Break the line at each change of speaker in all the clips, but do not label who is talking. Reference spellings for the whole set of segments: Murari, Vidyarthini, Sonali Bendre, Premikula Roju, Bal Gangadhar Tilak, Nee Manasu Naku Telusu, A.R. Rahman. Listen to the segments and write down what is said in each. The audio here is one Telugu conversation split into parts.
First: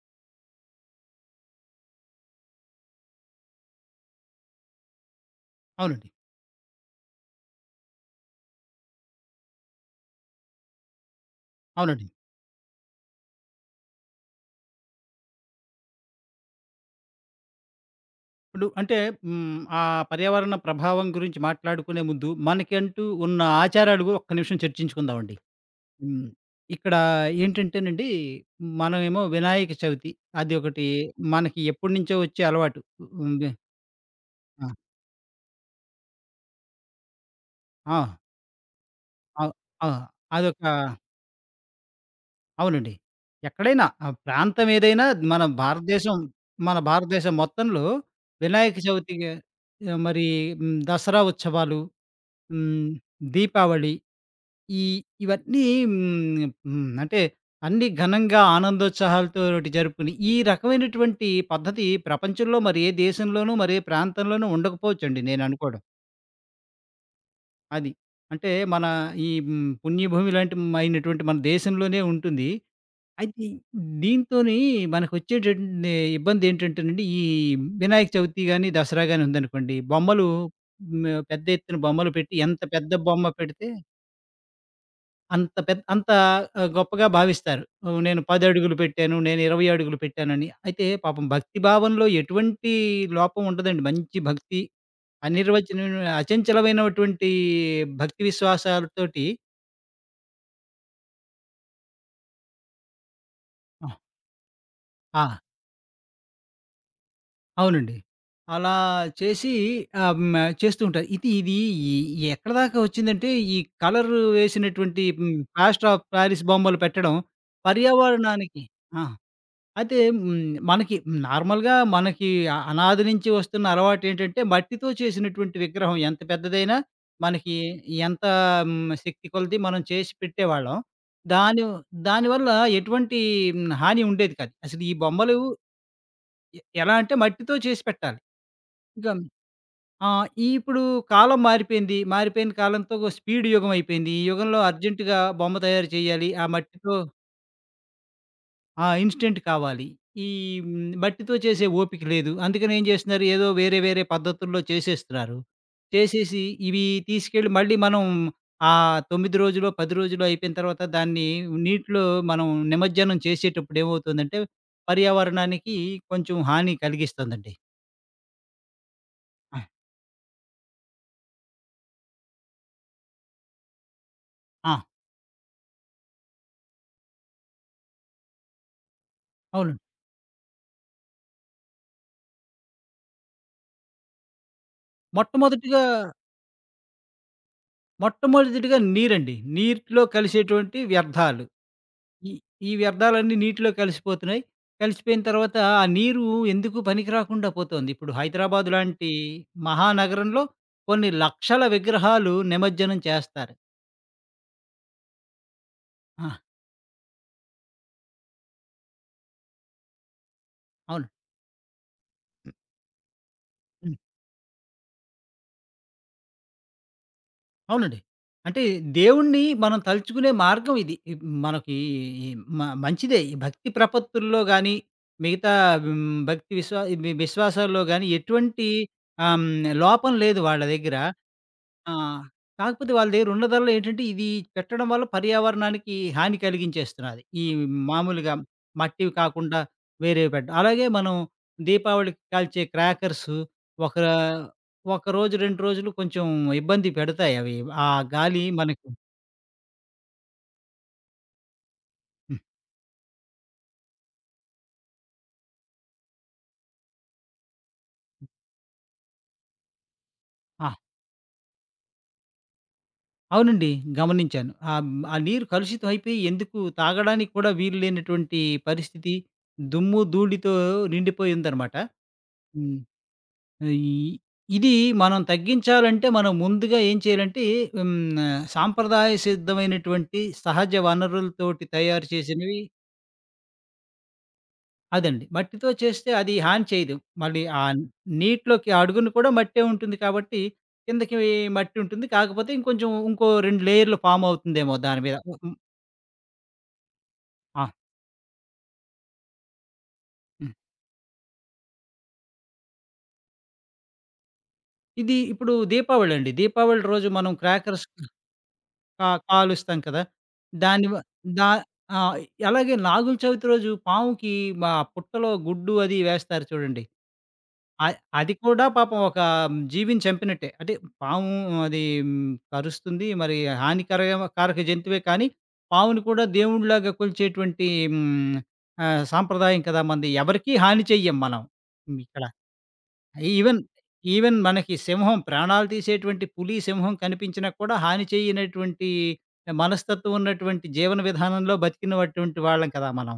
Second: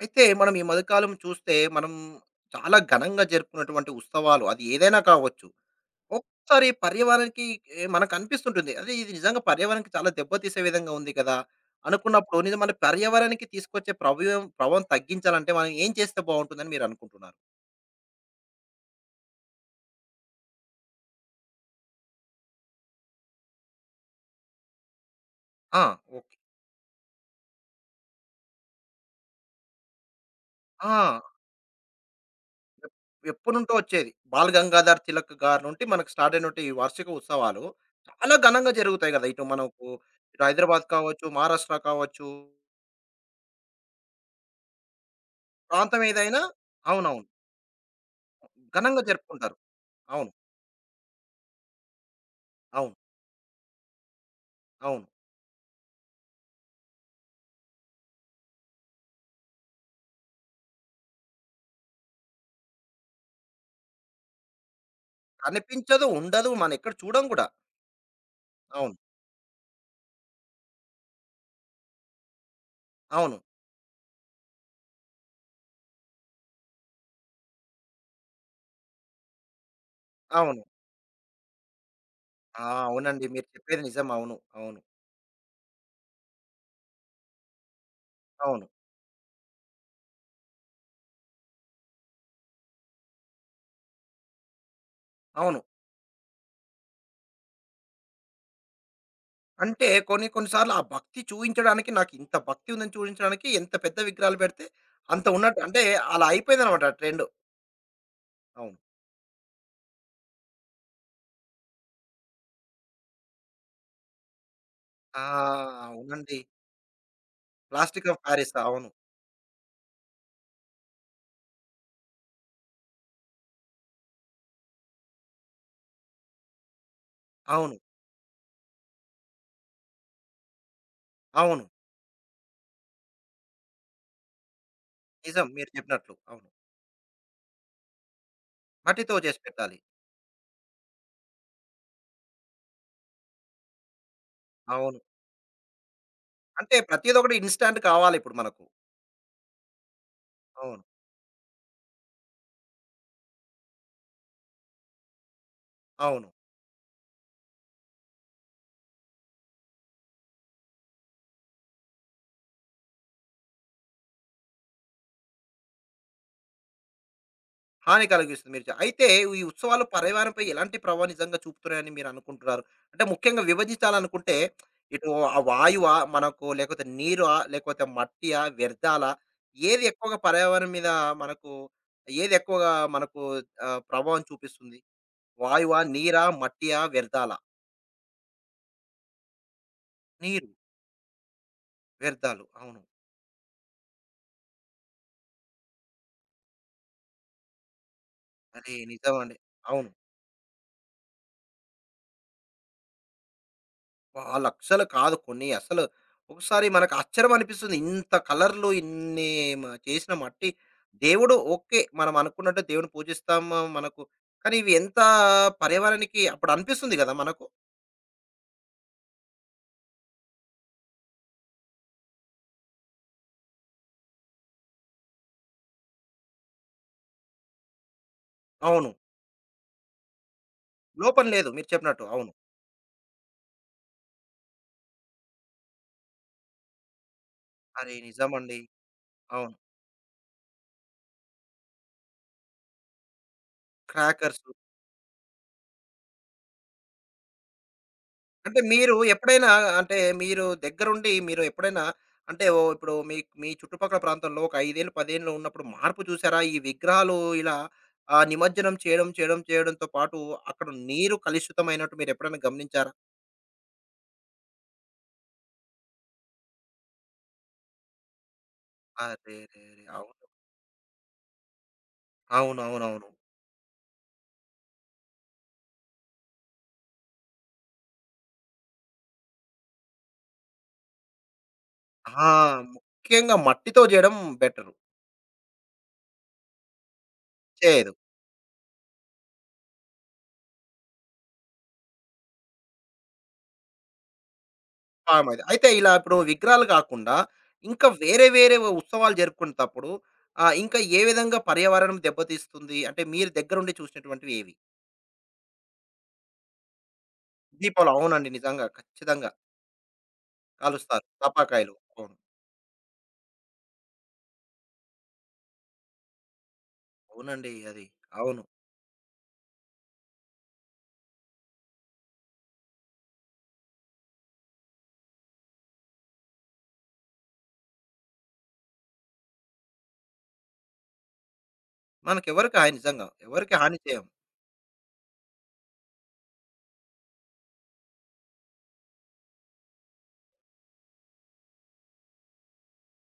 అయితే మనం ఈ మధ్యకాలం చూస్తే మనం చాలా ఘనంగా జరుపుకున్నటువంటి ఉత్సవాలు అది ఏదైనా కావచ్చు.
అవునండి.
ఒక్కొక్కసారి పర్యావరణానికి మనకు అనిపిస్తుంటుంది. అరే! ఇది నిజంగా పర్యావరణానికి చాలా దెబ్బతీసే విధంగా ఉంది కదా!
అవునండి.
అనుకున్నప్పుడు మన పర్యావరణానికి తీసుకొచ్చే ప్రభావం ప్రభావం తగ్గించాలంటే మనం ఏం చేస్తే బావుంటుందని మీరు అనుకుంటున్నారు?
ఇప్పుడు అంటే హ్మ్. ఆ పర్యావరణ ప్రభావం గురించి మాట్లాడుకునే ముందు మనకంటూ ఉన్న ఆచారాలు గూడా ఒక్క నిమిషం చర్చించుకుందామండి.
ఆ!
హ్మ్.
ఓకే.
ఇక్కడ ఏంటంటేనండి, మనమేమో వినాయక చవితి అది ఒకటి
ఆ!
మనకి ఎప్పటినుంచో వచ్చే అలవాటు. ఉంది.
ఎప్పటినుంటో వచ్చేది. 'బాల్
ఆ!
గంగాధర్ తిలక్' గారి నుండి మనకు స్టార్ట్ అయినటువంటి ఈ వార్షిక ఉత్సవాలు
ఆ!
చాలా ఘనంగా జరుగుతాయి కదా! ఇటు
అవ్
మనకు
ఆ!
ఇటు
అదొక
హైదరాబాద్ కావచ్చు, మహారాష్ట్ర కావచ్చు.
అవునండి. ఎక్కడైనా ఆ ప్రాంతం ఏదైనా మన
ప్రాంతం
భారతదేశం
ఏదైనా
మన
అవునవును.
భారతదేశం మొత్తంలో వినాయక
ఘనంగా
చవితికి,
జరుపుకుంటారు.
మరి
అవును.
దసరా ఉత్సవాలు, హ్మ్.
అవును.
దీపావళి. ఈ
అవును.
ఇవన్నీ హ్మ్. హ్మ్. అంటే అన్నీ ఘనంగా ఆనందోత్సాహాలతోటి జరుపుకుని, ఈ రకమైనటువంటి పద్ధతి ప్రపంచంలో మరి ఏ దేశంలోనూ, మరి ఏ ప్రాంతంలోనూ ఉండకపోవచ్చండి నేననుకోవడం.
కనిపించదు, ఉండదు. మనం ఎక్కడ చూడం గూడా.
అది. అంటే మన
అవును.
ఈ హ్మ్. పుణ్యభూమి లాంటి మైనటువంటి మన దేశంలోనే ఉంటుంది.
అవును.
అయితే దీంతోని మనకొచ్చేటటువంటి ఇబ్బందేంటంటేనండి, ఈ వినాయక చవితి గాని, దసరా గాని ఉందనుకోండి, బొమ్మలు,
అవును.
పెద్ద ఎత్తున బొమ్మలు పెట్టి, ఎంత
ఆ!
పెద్ద
అవునండి.
బొమ్మ
మీరు
పెడితే
చెప్పేది నిజం. అవును. అవును.
అంత పెద్ద, అంత గొప్పగా భావిస్తారు. నేను 10
అవును.
అడుగులు పెట్టాను, నేను 20 అడుగులు పెట్టానని. అయితే పాపం భక్తి భావంలో ఎటువంటి లోపం ఉండదండి. మంచి భక్తి,
అవును.
అనిర్వచనీయమైన అచంచలమైనటువంటి భక్తి విశ్వాసాలతోటి.
అంటే కొన్ని కొన్ని సార్లు ఆ భక్తి చూయించడానికి నాకు ఇంత భక్తి ఉందని చూయించడానికి ఎంత
ఆ!
పెద్ద విగ్రహాలు పెడితే
ఆ!
అంత ఉన్నట్టు అంటే అలా అయిపోయిందనమాట ఆ ట్రెండ్.
అవునండి. అలా
అవును.
చేసి, ఆహ్, హ్మ్. చేస్తూ ఉంటారు. ఇది ఇది ఈ ఎక్కడి దాకా వచ్చిందంటే, కలర్ వేసినటువంటి
ఆ!
ప్లాస్టర్ ఆఫ్
అవునండి.
పారిస్ బొమ్మలు పెట్టడం
ప్లాస్టిక్ ఆఫ్ పారిస్.
పర్యావరణానికి.
అవును.
ఆ! అయితే మనకి నార్మల్‌గా మనకి అనాది నుంచి వస్తున్న అలవాటేంటంటే, మట్టితో చేసినటువంటి విగ్రహం ఎంత పెద్దదైనా, మనకి
అవును.
ఎంత శక్తి కొలది మనం చేసి పెట్టేవాళ్ళం.
అవును.
దాని దానివల్ల ఎటువంటి హాని ఉండేది కాదు. అసలు ఈ బొమ్మలు
నిజం మీరు చెప్పినట్లు. అవును.
ఎలా అంటే మట్టితో చేసి పెట్టాలి. ఇంకా
మట్టితో చేసి పెట్టాలి.
ఆ! ఈ ఇప్పుడు కాలం మారిపోయింది. మారిపోయిన కాలంతో స్పీడ్ యుగం అయిపోయింది. ఈ యుగంలో
అవును.
అర్జెంట్‌గా బొమ్మ తయారు చేయాలి. ఆ
అంటే
మట్టితో
ప్రతిది ఒకటి ఇన్‌స్టాంట్ కావాలి ఇప్పుడు మనకు.
ఆ! ఇన్‌స్టంట్ కావాలి. ఈ
అవును.
మట్టితో చేసే ఓపిక లేదు. అందుకని ఏం చేస్తున్నారు, ఏదో వేరే వేరే పద్ధతుల్లో చేసేస్తున్నారు.
అవును.
చేసేసి ఇవి తీసుకెళ్ళి, మళ్ళీ మనం ఆ 9 రోజులో, 10 రోజులో అయిపోయిన తర్వాత దాన్ని నీటిలో మనం నిమజ్జనం చేసేటప్పుడు ఏమవుతుందంటే పర్యావరణానికి కొంచెం హాని కలిగిస్తుందండి.
హాని కలిగిస్తుంది మీరు అయితే ఈ
ఆ!
ఉత్సవాలు పర్యావరణంపై ఎలాంటి ప్రభావం నిజంగా చూపుతున్నాయని మీరు అనుకుంటున్నారు? అంటే ముఖ్యంగా విభజించాలనుకుంటే
ఆ!
ఇటు ఆ వాయువా? మనకు లేకపోతే నీరా? లేకపోతే మట్టియా? వ్యర్థాలా?
అవునండి.
ఏది ఎక్కువగా పర్యావరణం మీద మనకు ఏది ఎక్కువగా మనకు ఆహ్, ప్రభావం చూపిస్తుంది? వాయువా?
మొట్టమొదటిగా
నీరా? మట్టియా? వ్యర్థాలా?
మొట్టమొదటిగా నీరండి. నీటిలో
నీరు.
కలిసేటువంటి వ్యర్థాలు. ఈ
వ్యర్థాలు.
ఈ
అవును.
వ్యర్థాలన్నీ నీటిలో కలిసిపోతున్నాయి. కలిసిపోయిన తర్వాత ఆ నీరు ఎందుకు పనికి రాకుండా పోతోంది. ఇప్పుడు హైదరాబాద్
అది
లాంటి
నిజమండి. అవును.
మహానగరంలో కొన్ని లక్షల విగ్రహాలు నిమజ్జనం చేస్తారు.
ఆ లక్షలు కాదు కొన్ని అసలు
ఆ!
ఒకసారి మనకు ఆశ్చర్యం అనిపిస్తుంది. ఇంత కలర్‌లు ఇన్ని చేసిన మట్టి
అవును.
దేవుడు ఓకే. మనం
హ్మ్.
అనుకున్నట్టు దేవుడిని పూజిస్తాము
హ్మ్.
మనకు. కానీ ఇవి ఎంత పర్యావరణానికి అప్పుడు అనిపిస్తుంది గదా! మనకు.
అవునండి. అంటే దేవుణ్ణి మనం తలుచుకునే మార్గం ఇది. ఇ మనకి ఈ మ మంచిదే. ఈ భక్తి ప్రపత్తుల్లో గాని, మిగతా భక్తి విశ్వాసాల్లో గాని ఎటువంటి
అవును.
ఆహ్, హ్మ్, లోపం లేదు వాళ్ళ దగ్గర.
లోపం లేదు మీరు
ఆ!
చెప్పినట్టు. అవును.
కాకపోతే వాళ్ళ దగ్గరున్న ధరలో ఏంటంటే, ఇది పెట్టడం వల్ల పర్యావరణానికి హాని కలిగించేస్తున్నది.
అరే!
మామూలుగా
నిజమండి.
మట్టివి
అవును.
కాకుండా వేరేవి పెట్టడం. అలాగే మనం దీపావళికి కాల్చే క్రాకర్సు ఒక
క్రాకర్స్.
ఒక రోజు, 2 రోజులు కొంచెం ఇబ్బంది పెడతాయి అవి. ఆ గాలి
అంటే
మనకి
మీరు ఎప్పుడైనా అంటే మీరు దగ్గరుండి మీరు ఎప్పుడైనా
హ్మ్.
అంటే ఓ ఇప్పుడు మీ మీ చుట్టుపక్కల ప్రాంతంలో ఒక 5 ఏళ్ళు, 10 ఏళ్ళు ఉన్నప్పుడు మార్పు చూసారా? ఈ విగ్రహాలు ఇలా ఆహ్, నిమజ్జనం చేయడం, చేయడం, చేయడంతో పాటు అక్కడ
ఆ!
నీరు కలుషితమైనట్టు మీరెప్పుడైనా గమనించారా?
అవునండి. గమనించాను. ఆ నీరు కలుషితం అయిపోయి ఎందుకు తాగడానికి కూడా వీలు లేనటువంటి పరిస్థితి,
అరెరెరే!
దుమ్ము,
అవును.
ధూళితో నిండిపోయి ఉందనమాట. హ్మ్.
అవునవునవును.
ఈ ఇది మనం తగ్గించాలంటే మనం ముందుగా ఏం చేయాలంటే, హ్మ్, సాంప్రదాయ సిద్ధమైనటువంటి సహజ వనరులతోటి తయారు
ఆ!
చేసినవి.
ముఖ్యంగా మట్టితో జేయడం బెటరు.
అదండి. మట్టితో చేస్తే అది హాని చేయదు. మళ్ళీ ఆ
చేయదు.
నీటిలోకి అడుగున కూడా మట్టే ఉంటుంది కాబట్టి కిందకి మట్టి ఉంటుంది. కాకపోతే ఇంకొంచెం ఇంకో 2 లేయర్‌లు ఫార్మ్ అవుతుందేమో దాని మీద.
పామది.
హ్మ్.
అయితే ఇలా ఇప్పుడు విగ్రహాలు కాకుండా,
ఆ!
ఇంకా వేరే వేరే ఉత్సవాలు జరుపుకునేటప్పుడు
హ్మ్.
ఆహ్, ఇంకా ఏ విధంగా పర్యావరణం దెబ్బతీస్తుంది? అంటే మీరు దగ్గరుండి చూసినటువంటివి ఏవి?
ఇది ఇప్పుడు దీపావళి అండి. దీపావళి రోజు మనం క్రాకర్స్
దీపావళి అవునండి. నిజంగా ఖచ్చితంగా
కాలుస్తాం కదా! దాని వ
కాలుస్తారు.
దా
టపాకాయలు.
ఆ!
అవును.
అలాగే నాగుల చవితి రోజు పాముకి, పుట్టలో గుడ్డు అది వేస్తారు చూడండి.
అవునండి. అది.
అ అది
అవును.
కూడా పాపం ఒక జీవిని చంపినట్టే. అంటే పాము అది కరుస్తుంది. మరి కారక జంతువే కానీ, పాముని కూడా దేవుడిలాగా కొలిచేటువంటి హ్మ్, సాంప్రదాయం కదా! మనది. ఎవరికీ హాని చెయ్యం మనం. ఇక్కడ
మనకెవరికి హాని నిజంగా. ఎవరికీ
ఈవెన్,
హాని చేయం.
మనకి సింహం ప్రాణాలు తీసేటువంటి పులి, సింహం కనిపించినా కూడా హాని చేయనటువంటి మనస్తత్వం ఉన్నటువంటి జీవన విధానంలో బతికినటువంటి వాళ్ళం కదా మనం.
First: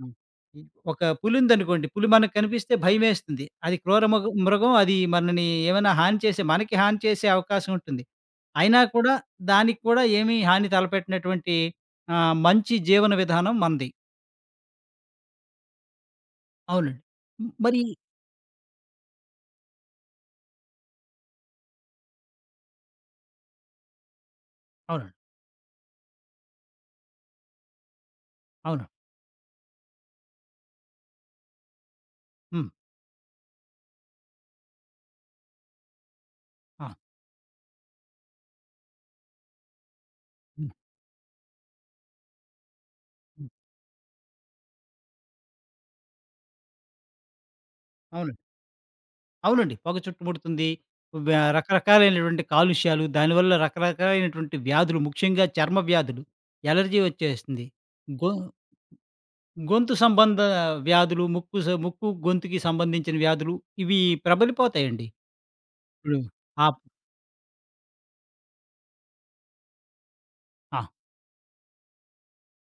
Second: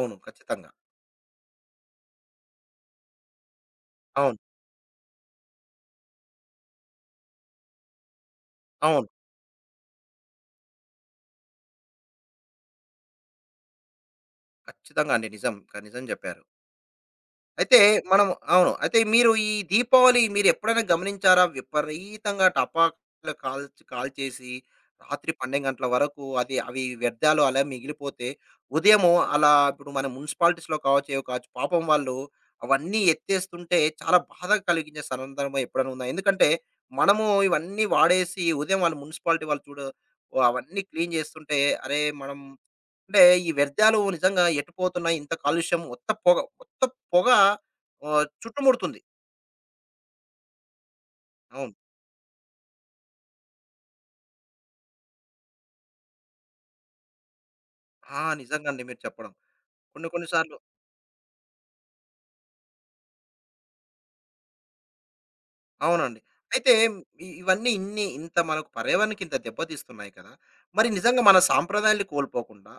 హ్మ్. ఈ
ఖచ్చితంగా.
ఒక పులి ఉందనుకోండి, పులి మనకు కనిపిస్తే భయమేస్తుంది. అది క్రూర
అవును.
మృగం, అది మనని ఏమైనా హాని చేసే మనకి హాని చేసే అవకాశం ఉంటుంది. అయినా
అవును.
కూడా దానికి కూడా ఏమీ హాని తలపెట్టినటువంటి, మంచి జీవన విధానం మనది.
ఖచ్చితంగా అండి. నిజం. నిజం చెప్పారు.
అవునండి.
అయితే
మరి
మనం అవును. అయితే మీరు ఈ దీపావళి మీరెప్పుడైనా గమనించారా? విపరీతంగా టపాకులు కాల్చి కాల్చేసి
అవునండి.
రాత్రి 12 గంటల వరకు అది అవి వ్యర్థాలు అలా మిగిలిపోతే,
అవును.
ఉదయము అలా ఇప్పుడు మన మున్సిపాలిటీస్‌లో కావచ్చు, ఏవో కావచ్చు పాపం వాళ్ళు
హ్మ్.
అవన్నీ ఎత్తేస్తుంటే చాలా బాధ కలిగించే సందర్భం ఎప్పుడైనా ఉందా? ఎందుకంటే
ఆ!
మనము ఇవన్నీ వాడేసి ఉదయం వాళ్ళు మున్సిపాలిటీ వాళ్ళు చూడ
హ్మ్.
అవన్నీ క్లీన్ చేస్తుంటే అరే! మనం అంటే
హ్మ్.
ఈ వ్యర్థాలు నిజంగా ఎటు పోతున్నాయి? ఇంత కాలుష్యం ఉత్త పొగ, ఉత్త పొగ ఆహ్,
అవును.
చుట్టుముడుతుంది.
అవునండి. పొగ చుట్టుముడుతుంది. వ్య హ్మ్.
అవును.
రకరకాలైనటువంటి కాలుష్యాలు, దానివల్ల రకరకాలైనటువంటి వ్యాధులు, ముఖ్యంగా చర్మ వ్యాధులు, ఎలర్జీ వచ్చేస్తుంది.
ఆ!
గొ
నిజంగా అండి మీరు చెప్పడం.
గొంతు
కొన్ని కొన్ని సార్లు
వ్యాధులు, ముక్కు, గొంతుకి సంబంధించిన వ్యాధులు ఇవి ప్రబలిపోతాయండి. ఇప్పుడు
అవునండి.
ఆ!
అయితే ఇవన్నీ ఇన్ని ఇంత మనకు పర్యావరణానికి ఇంత దెబ్బతీస్తున్నాయి కదా!
ఆ!
మరి నిజంగా మన సాంప్రదాయాలు కోల్పోకుండా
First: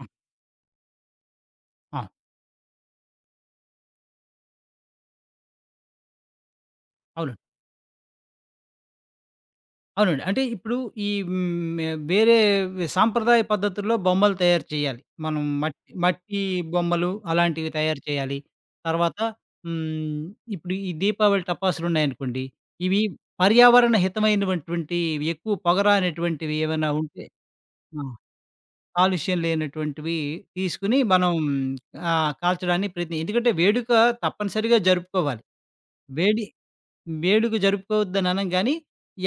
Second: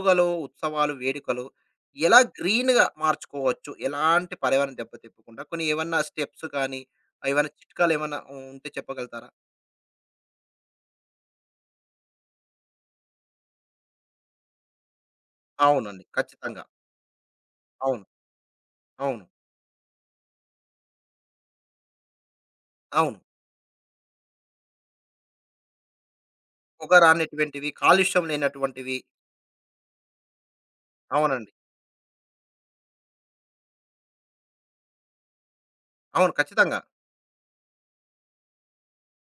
ఆ!
ఉత్సవాలు, వేడుకలు
ఆ!
ఎలా గ్రీన్‌గా మార్చుకోవచ్చు? ఎలాంటి పర్యావరణ దెబ్బతిప్పకుండా కొన్ని ఏమన్నా స్టెప్స్ కానీ,
అవునండి.
ఏవైనా చిట్కాలేమన్నా ఉంటే చెప్పగలుగుతారా?
అవునండి. అంటే ఇప్పుడు ఈ హ్మ్, వేరే సాంప్రదాయ పద్ధతుల్లో బొమ్మలు తయారు చేయాలి. మనం మట్టి
అవునండి.
మట్టి
ఖచ్చితంగా.
బొమ్మలు అలాంటివి తయారు
అవును.
చేయాలి. తర్వాత
అవును.
హ్మ్, ఇప్పుడు ఈ దీపావళి టపాసులున్నాయనుకోండి. ఇవి
అవును.
పర్యావరణ హితమైనటువంటి, ఎక్కువ పొగ రానటువంటివి ఏమైనా
పొగ
ఉంటే,
రానటువంటివి,
ఆ!
కాలుష్యం లేనటువంటివి.
కాలుష్యం లేనటువంటివి తీసుకొని మనం
అవునండి.
కాల్చడానికి ప్రయత్నం. ఎందుకంటే వేడుక తప్పనిసరిగా జరుపుకోవాలి.
అవును.
వేడి
ఖచ్చితంగా.
వేడుక జరుపుకోవద్దని అనం గానీ,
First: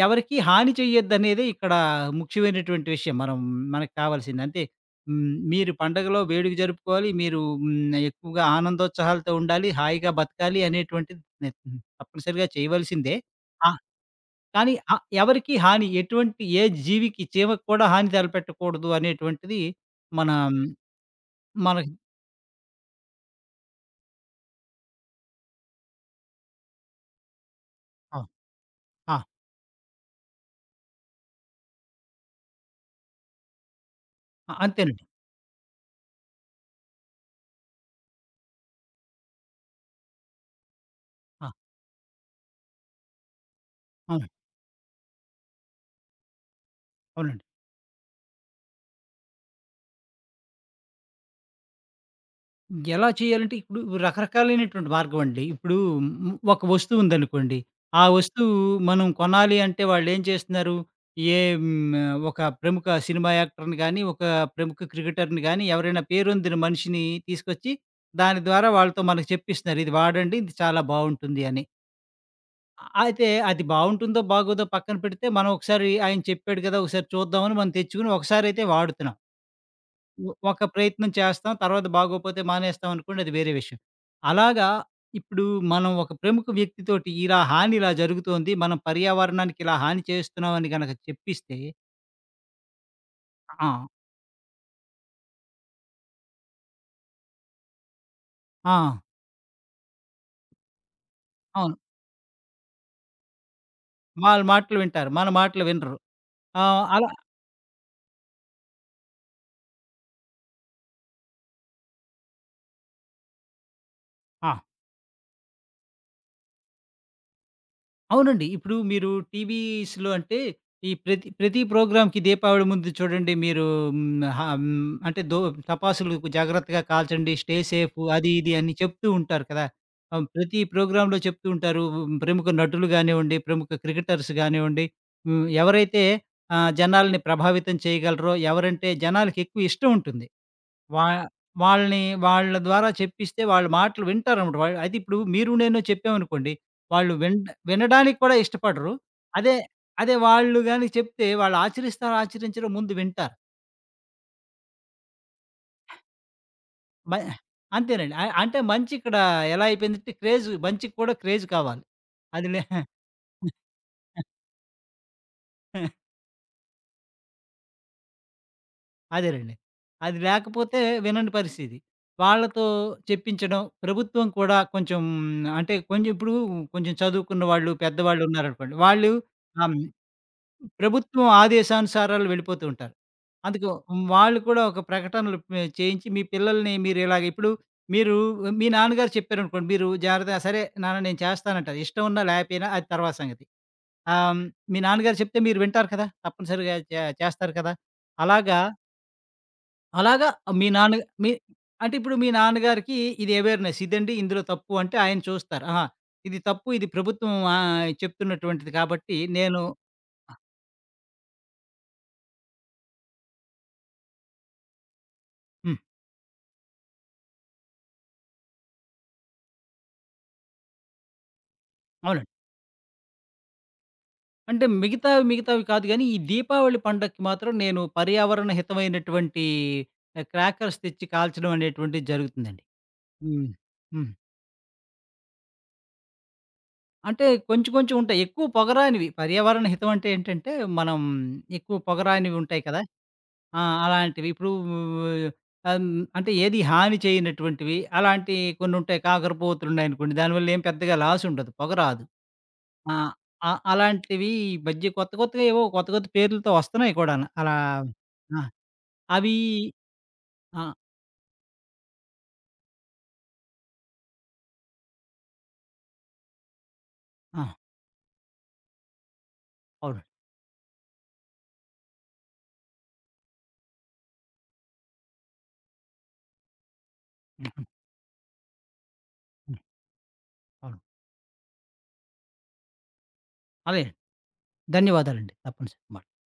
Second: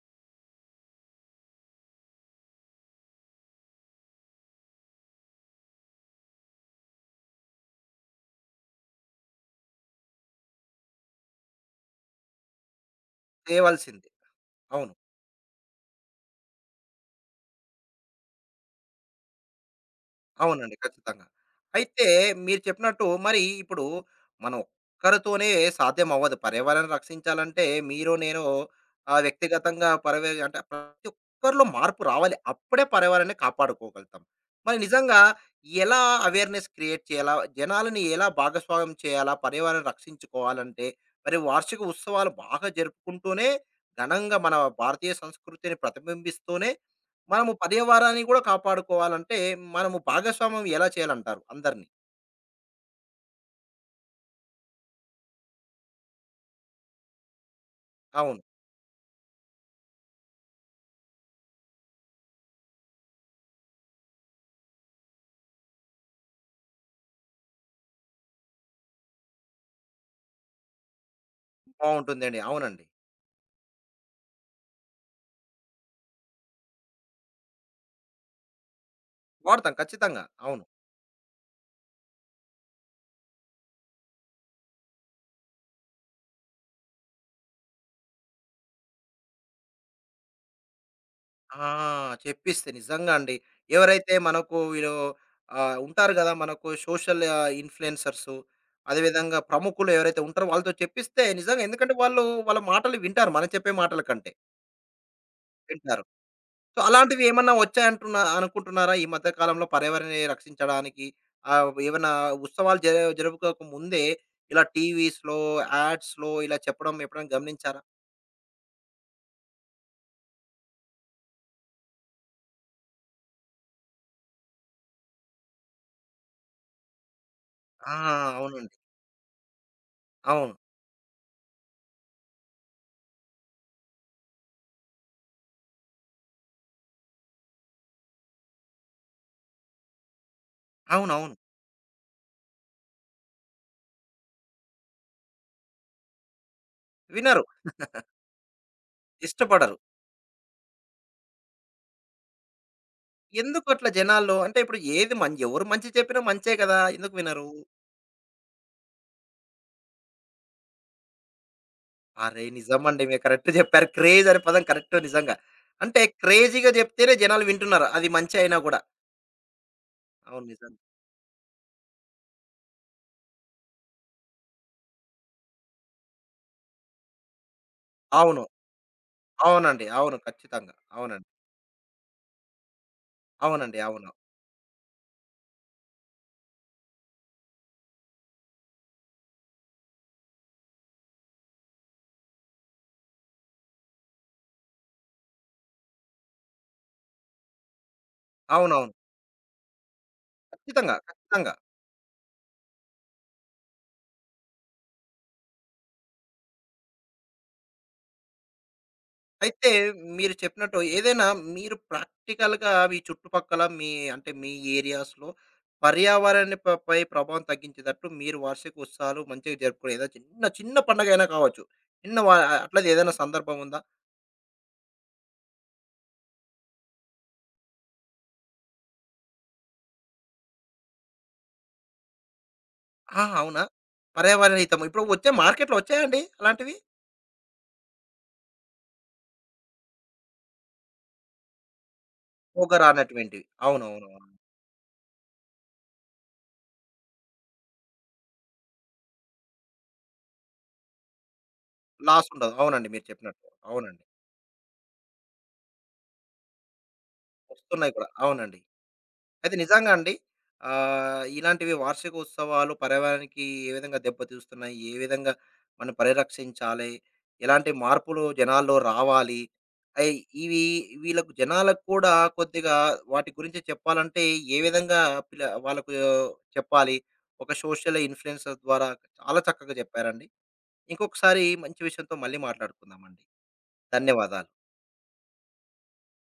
ఎవరికీ హాని చెయ్యొద్దనేదే ఇక్కడ ముఖ్యమైనటువంటి విషయం. మనకు కావాల్సింది. అంతే. మీరు పండగలో వేడుక జరుపుకోవాలి. మీరు ఎక్కువగా ఆనందోత్సాహాలతో ఉండాలి. హాయిగా బతకాలి అనేటువంటిది నె హ్మ్. తప్పనిసరిగా చేయవలసిందే. ఆ!
తేవాల్సింది.
కానీ
అవును.
ఆ ఎవరికీ హాని ఎటువంటి ఏ జీవికి, చీమకి కూడా హాని తలపెట్టకూడదు అనేటువంటిది మన,
అవునండి. ఖచ్చితంగా.
మన.
అయితే మీరు చెప్పినట్టు మరి ఇప్పుడు మనం ఒక్కరితోనే సాధ్యం అవ్వదు. పర్యావరణాన్ని రక్షించాలంటే మీరు,
ఆ!
నేను ఆహ్,
ఆ!
వ్యక్తిగతంగా అంటే ప్రతి ఒక్కరిలో మార్పు రావాలి. అప్పుడే పర్యావరణాన్ని కాపాడుకోగలుగుతాం. మరి
అంతేనండి.
నిజంగా ఎలా అవేర్‌నెస్ క్రియేట్ చేయాలా? జనాలని ఎలా భాగస్వామ్యం చేయాలా? పర్యావరణాన్ని రక్షించుకోవాలంటే మరి
ఆ!
వార్షిక ఉత్సవాలు బాగా జరుపుకుంటూనే
అవును.
ఘనంగా మన భారతీయ సంస్కృతిని ప్రతిబింబిస్తూనే
అవునండి.
మనము పర్యావరణాన్ని కూడా కాపాడుకోవాలంటే, మనము భాగస్వామ్యం ఎలా చేయాలంటారు అందరిని?
ఎలా చేయాలంటే ఇప్పుడు రకరకాలైనటువంటి మార్గం అండి. ఇప్పుడు ఒక వస్తువు ఉందనుకోండి. ఆ
అవును.
వస్తువు మనం కొనాలి అంటే వాళ్ళేం చేస్తున్నారు? ఏ హ్మ్, ఒక ప్రముఖ సినిమా యాక్టర్‌ని గాని, ఒక ప్రముఖ క్రికెటర్‌ని గాని ఎవరైనా పేరొందిన మనిషిని తీసుకొచ్చి దాని ద్వారా వాళ్ళతో మనకు చెప్పిస్తున్నారు. ఇది వాడండి, ఇది చాలా బావుంటుంది అని.
బావుంటుందండి. అవునండి.
అయితే అది బావుంటుందో, బాగోదో పక్కన పెడితే మనం ఒకసారి ఆయన చెప్పాడు కదా! ఒకసారి చూద్దామని మనం తెచ్చుకొని ఒకసారైతే వాడుతున్నాం.
వాడతాం ఖచ్చితంగా. అవును.
ఒక ప్రయత్నం చేస్తాం. తర్వాత బాగోపోతే మానేస్తాం అనుకోండి, అది వేరే విషయం. అలాగా ఇప్పుడు మనం ఒక ప్రముఖ వ్యక్తితోటి ఇలా ఇలా జరుగుతోంది. మనం పర్యావరణానికి ఇలా హాని చేస్తున్నామని గనక చెప్పిస్తే,
ఆ! చెప్పిస్తే నిజంగా అండి.
ఆ!
ఎవరైతే మనకు వీళ్ళు ఆహ్, ఉంటారు గదా! మనకు సోషల్ ఆహ్, ఇన్‌ఫ్లుయెన్సర్సు,
ఆ!
అదేవిధంగా ప్రముఖులు ఎవరైతే ఉంటారో వాళ్ళతో చెప్పిస్తే నిజంగా
అవును.
ఎందుకంటే వాళ్ళు వాళ్ళ మాటలు వింటారు. మనం చెప్పే మాటల కంటే.
వాళ్ళ మాటలు వింటారు. మన మాటలు వినరు.
వింటారు. సో
ఆహ్, అలా
అలాంటివి ఏమన్నా వచ్చాయంటున్నా అనుకుంటున్నారా? ఈ మధ్య కాలంలో పర్యావరణాన్ని రక్షించడానికి ఆహ్, ఏవన్నా ఉత్సవాలు జరుపుకోక ముందే
ఆ!
ఇలా టీవీస్‌లో, యాడ్స్‌లో ఇలా చెప్పడం ఎప్పుడైనా గమనించారా?
అవునండి. ఇప్పుడు మీరు టీవీస్‌లో అంటే ఈ ప్రతి, ప్రతి ప్రోగ్రామ్‌కి దీపావళి ముందు చూడండి మీరు, హ్మ్, హ హ్మ్, అంటే దో టపాసులు జాగ్రత్తగా కాల్చండి. స్టే
ఆ!
సేఫ్ అది ఇది అని
అవునండి.
చెప్తూ ఉంటారు కదా!
అవును.
ప్రతి ప్రోగ్రామ్‌లో చెప్తూ ఉంటారు. ప్రముఖ నటులు గానివ్వండి, ప్రముఖ క్రికెటర్స్ గానివ్వండి, ఎవరైతే జనాల్ని ప్రభావితం చేయగలరో, ఎవరంటే జనాలకి ఎక్కువ ఇష్టం ఉంటుంది. వా
అవునవును.
వాళ్ళని, వాళ్ళ ద్వారా చెప్పిస్తే వాళ్ళ మాటలు వింటారనమాట. వాళ్ళు. అయితే ఇప్పుడు మీరు నేను చెప్పామనుకోండి, వాళ్ళు విన్
వినరు.
వినడానికి కూడా ఇష్టపడరు. అదే,
ఇష్టపడరు.
అదే వాళ్ళు గాని చెప్తే వాళ్ళు ఆచరిస్తారో, ఆచరించరో ముందు వింటారు.
ఎందుకు అట్లా జనాల్లో అంటే ఇప్పుడు ఏది ఎవరు మంచి చెప్పినా మంచే కదా!
మ
ఎందుకు వినరు?
అంతేనండి. అంటే మంచి ఇక్కడ ఎలా అయిపోయిందంటే క్రేజ్, మంచికి కూడా క్రేజ్ కావాలి.
అరే!
అది లే
నిజమండి. మీరు కరెక్ట్ చెప్పారు. క్రేజ్ అనే పదం కరెక్ట్ నిజంగా. అంటే క్రేజీగా చెప్తేనే జనాలు వింటున్నారు. అది మంచే అయినా కూడా.
అదేనండి. అది
అవును నిజంగా.
లేకపోతే వినని పరిస్థితి. వాళ్ళతో చెప్పించడం, ప్రభుత్వం కూడా కొంచెం, అంటే కొంచెం ఇప్పుడు కొంచెం చదువుకున్న వాళ్ళు, పెద్దవాళ్ళు
అవును.
ఉన్నారనుకోండి, వాళ్ళు ఆహ్
అవునండి. అవును. ఖచ్చితంగా.
ప్రభుత్వం
అవునండి.
ఆదేశానుసారాలు వెళ్ళిపోతూ ఉంటారు. అందుకు
అవునండి. అవును.
వాళ్ళు కూడా ఒక ప్రకటనలు చేయించి మీ పిల్లల్ని మీరు ఇలాగ ఇప్పుడు మీరు మీ నాన్నగారు చెప్పారనుకోండి, మీరు జాగ్రత్తగా సరే నాన్న నేను చేస్తానంటారు. ఇష్టం ఉన్నా లేకపోయినా అది తర్వాత సంగతి. ఆహ్, హ్మ్, మీ నాన్నగారు చెప్తే మీరు వింటారు కదా! తప్పనిసరిగా చేస్తారు కదా! అలాగా,
అవునవును.
అలాగా మీ
ఖచ్చితంగా.
నాన్న మీ
ఖచ్చితంగా.
అంటే ఇప్పుడు మీ నాన్నగారికి ఇది అవేర్‌నెస్ ఇదండి, ఇందులో తప్పు అంటే ఆయన చూస్తారు. ఆహా! ఇది తప్పు, ఇది ప్రభుత్వం చెప్తున్నటువంటిది కాబట్టి నేను.
అయితే మీరు చెప్పినట్టు ఏదైనా మీరు ప్రాక్టికల్‌గా మీ చుట్టుపక్కల మీ అంటే మీ ఏరియాస్‌లో
హ్మ్.
పై ప్రభావం తగ్గించేటట్టు మీరు వార్షిక ఉత్సవాలు మంచిగా జరుపుకునే ఏదో చిన్న చిన్న పండగైనా కావచ్చు. చిన్న
అవునండి.
వా అట్లాది ఏదైనా సందర్భం ఉందా?
అంటే మిగతావి కాదు గానీ, ఈ దీపావళి పండక్కి మాత్రం నేను పర్యావరణ హితమైనటువంటి క్రాకర్స్ తెచ్చి కాల్చడం అనేటువంటిది జరుగుతుందండి.
ఆ!
హ్మ్.
అవునా?
హ్మ్.
పర్యావరణ హితం. ఇప్పుడు వచ్చే మార్కెట్‌లో వచ్చాయండి అలాంటివి?
అంటే కొంచెం ఉంటాయి. ఎక్కువ పొగరానివి, పర్యావరణ హితం అంటే ఏంటంటే, మనం ఎక్కువ పొగరానివి ఉంటాయి
పొగ
కదా!
రానటువంటివి. అవునవునవును.
అలాంటివి. ఇప్పుడు ఆహ్, హ్మ్, అంటే ఏది హాని చేయనటువంటివి అలాంటివి కొన్నుంటాయి. కాకరపోవతులున్నాయనుకోండి, దానివల్ల ఏం పెద్దగా లాసుండదు. పొగ రాదు.
లాస్ ఉండదు. అవునండి.
ఆ!
మీరు చెప్పినట్టు.
అ
అవునండి.
అలాంటివి ఈ మధ్య కొత్త కొత్తగా ఏవో కొత్త కొత్త పేర్లతో వస్తున్నాయి కూడాను. అలా
వస్తున్నాయి కూడా.
ఆ!
అవునండి.
అవి
అయితే నిజంగా అండి.
ఆ!
ఆహ్, ఇలాంటివి వార్షిక ఉత్సవాలు పర్యావరణానికి ఏ విధంగా దెబ్బతీస్తున్నాయి? ఏ విధంగా మనం పరిరక్షించాలి?
ఆ!
ఎలాంటి మార్పులు జనాల్లో రావాలి?
అవునండి.
అయి ఇవి వీళ్ళకు జనాలకు కూడా కొద్దిగా వాటి గురించి చెప్పాలంటే ఏ విధంగా పిల్ల వాళ్ళకు చెప్పాలి? ఒక
హ్మ్.
సోషల్ ఇన్‌ఫ్లూయెన్సర్ ద్వారా చాలా
హ్మ్.
చక్కగా చెప్పారండి.
అవును.
ఇంకొకసారి మంచి విషయంతో మళ్ళీ మాట్లాడుకుందామండి.
అదే
ధన్యవాదాలు.
ధన్యవాదాలండి. తప్పనిసరి.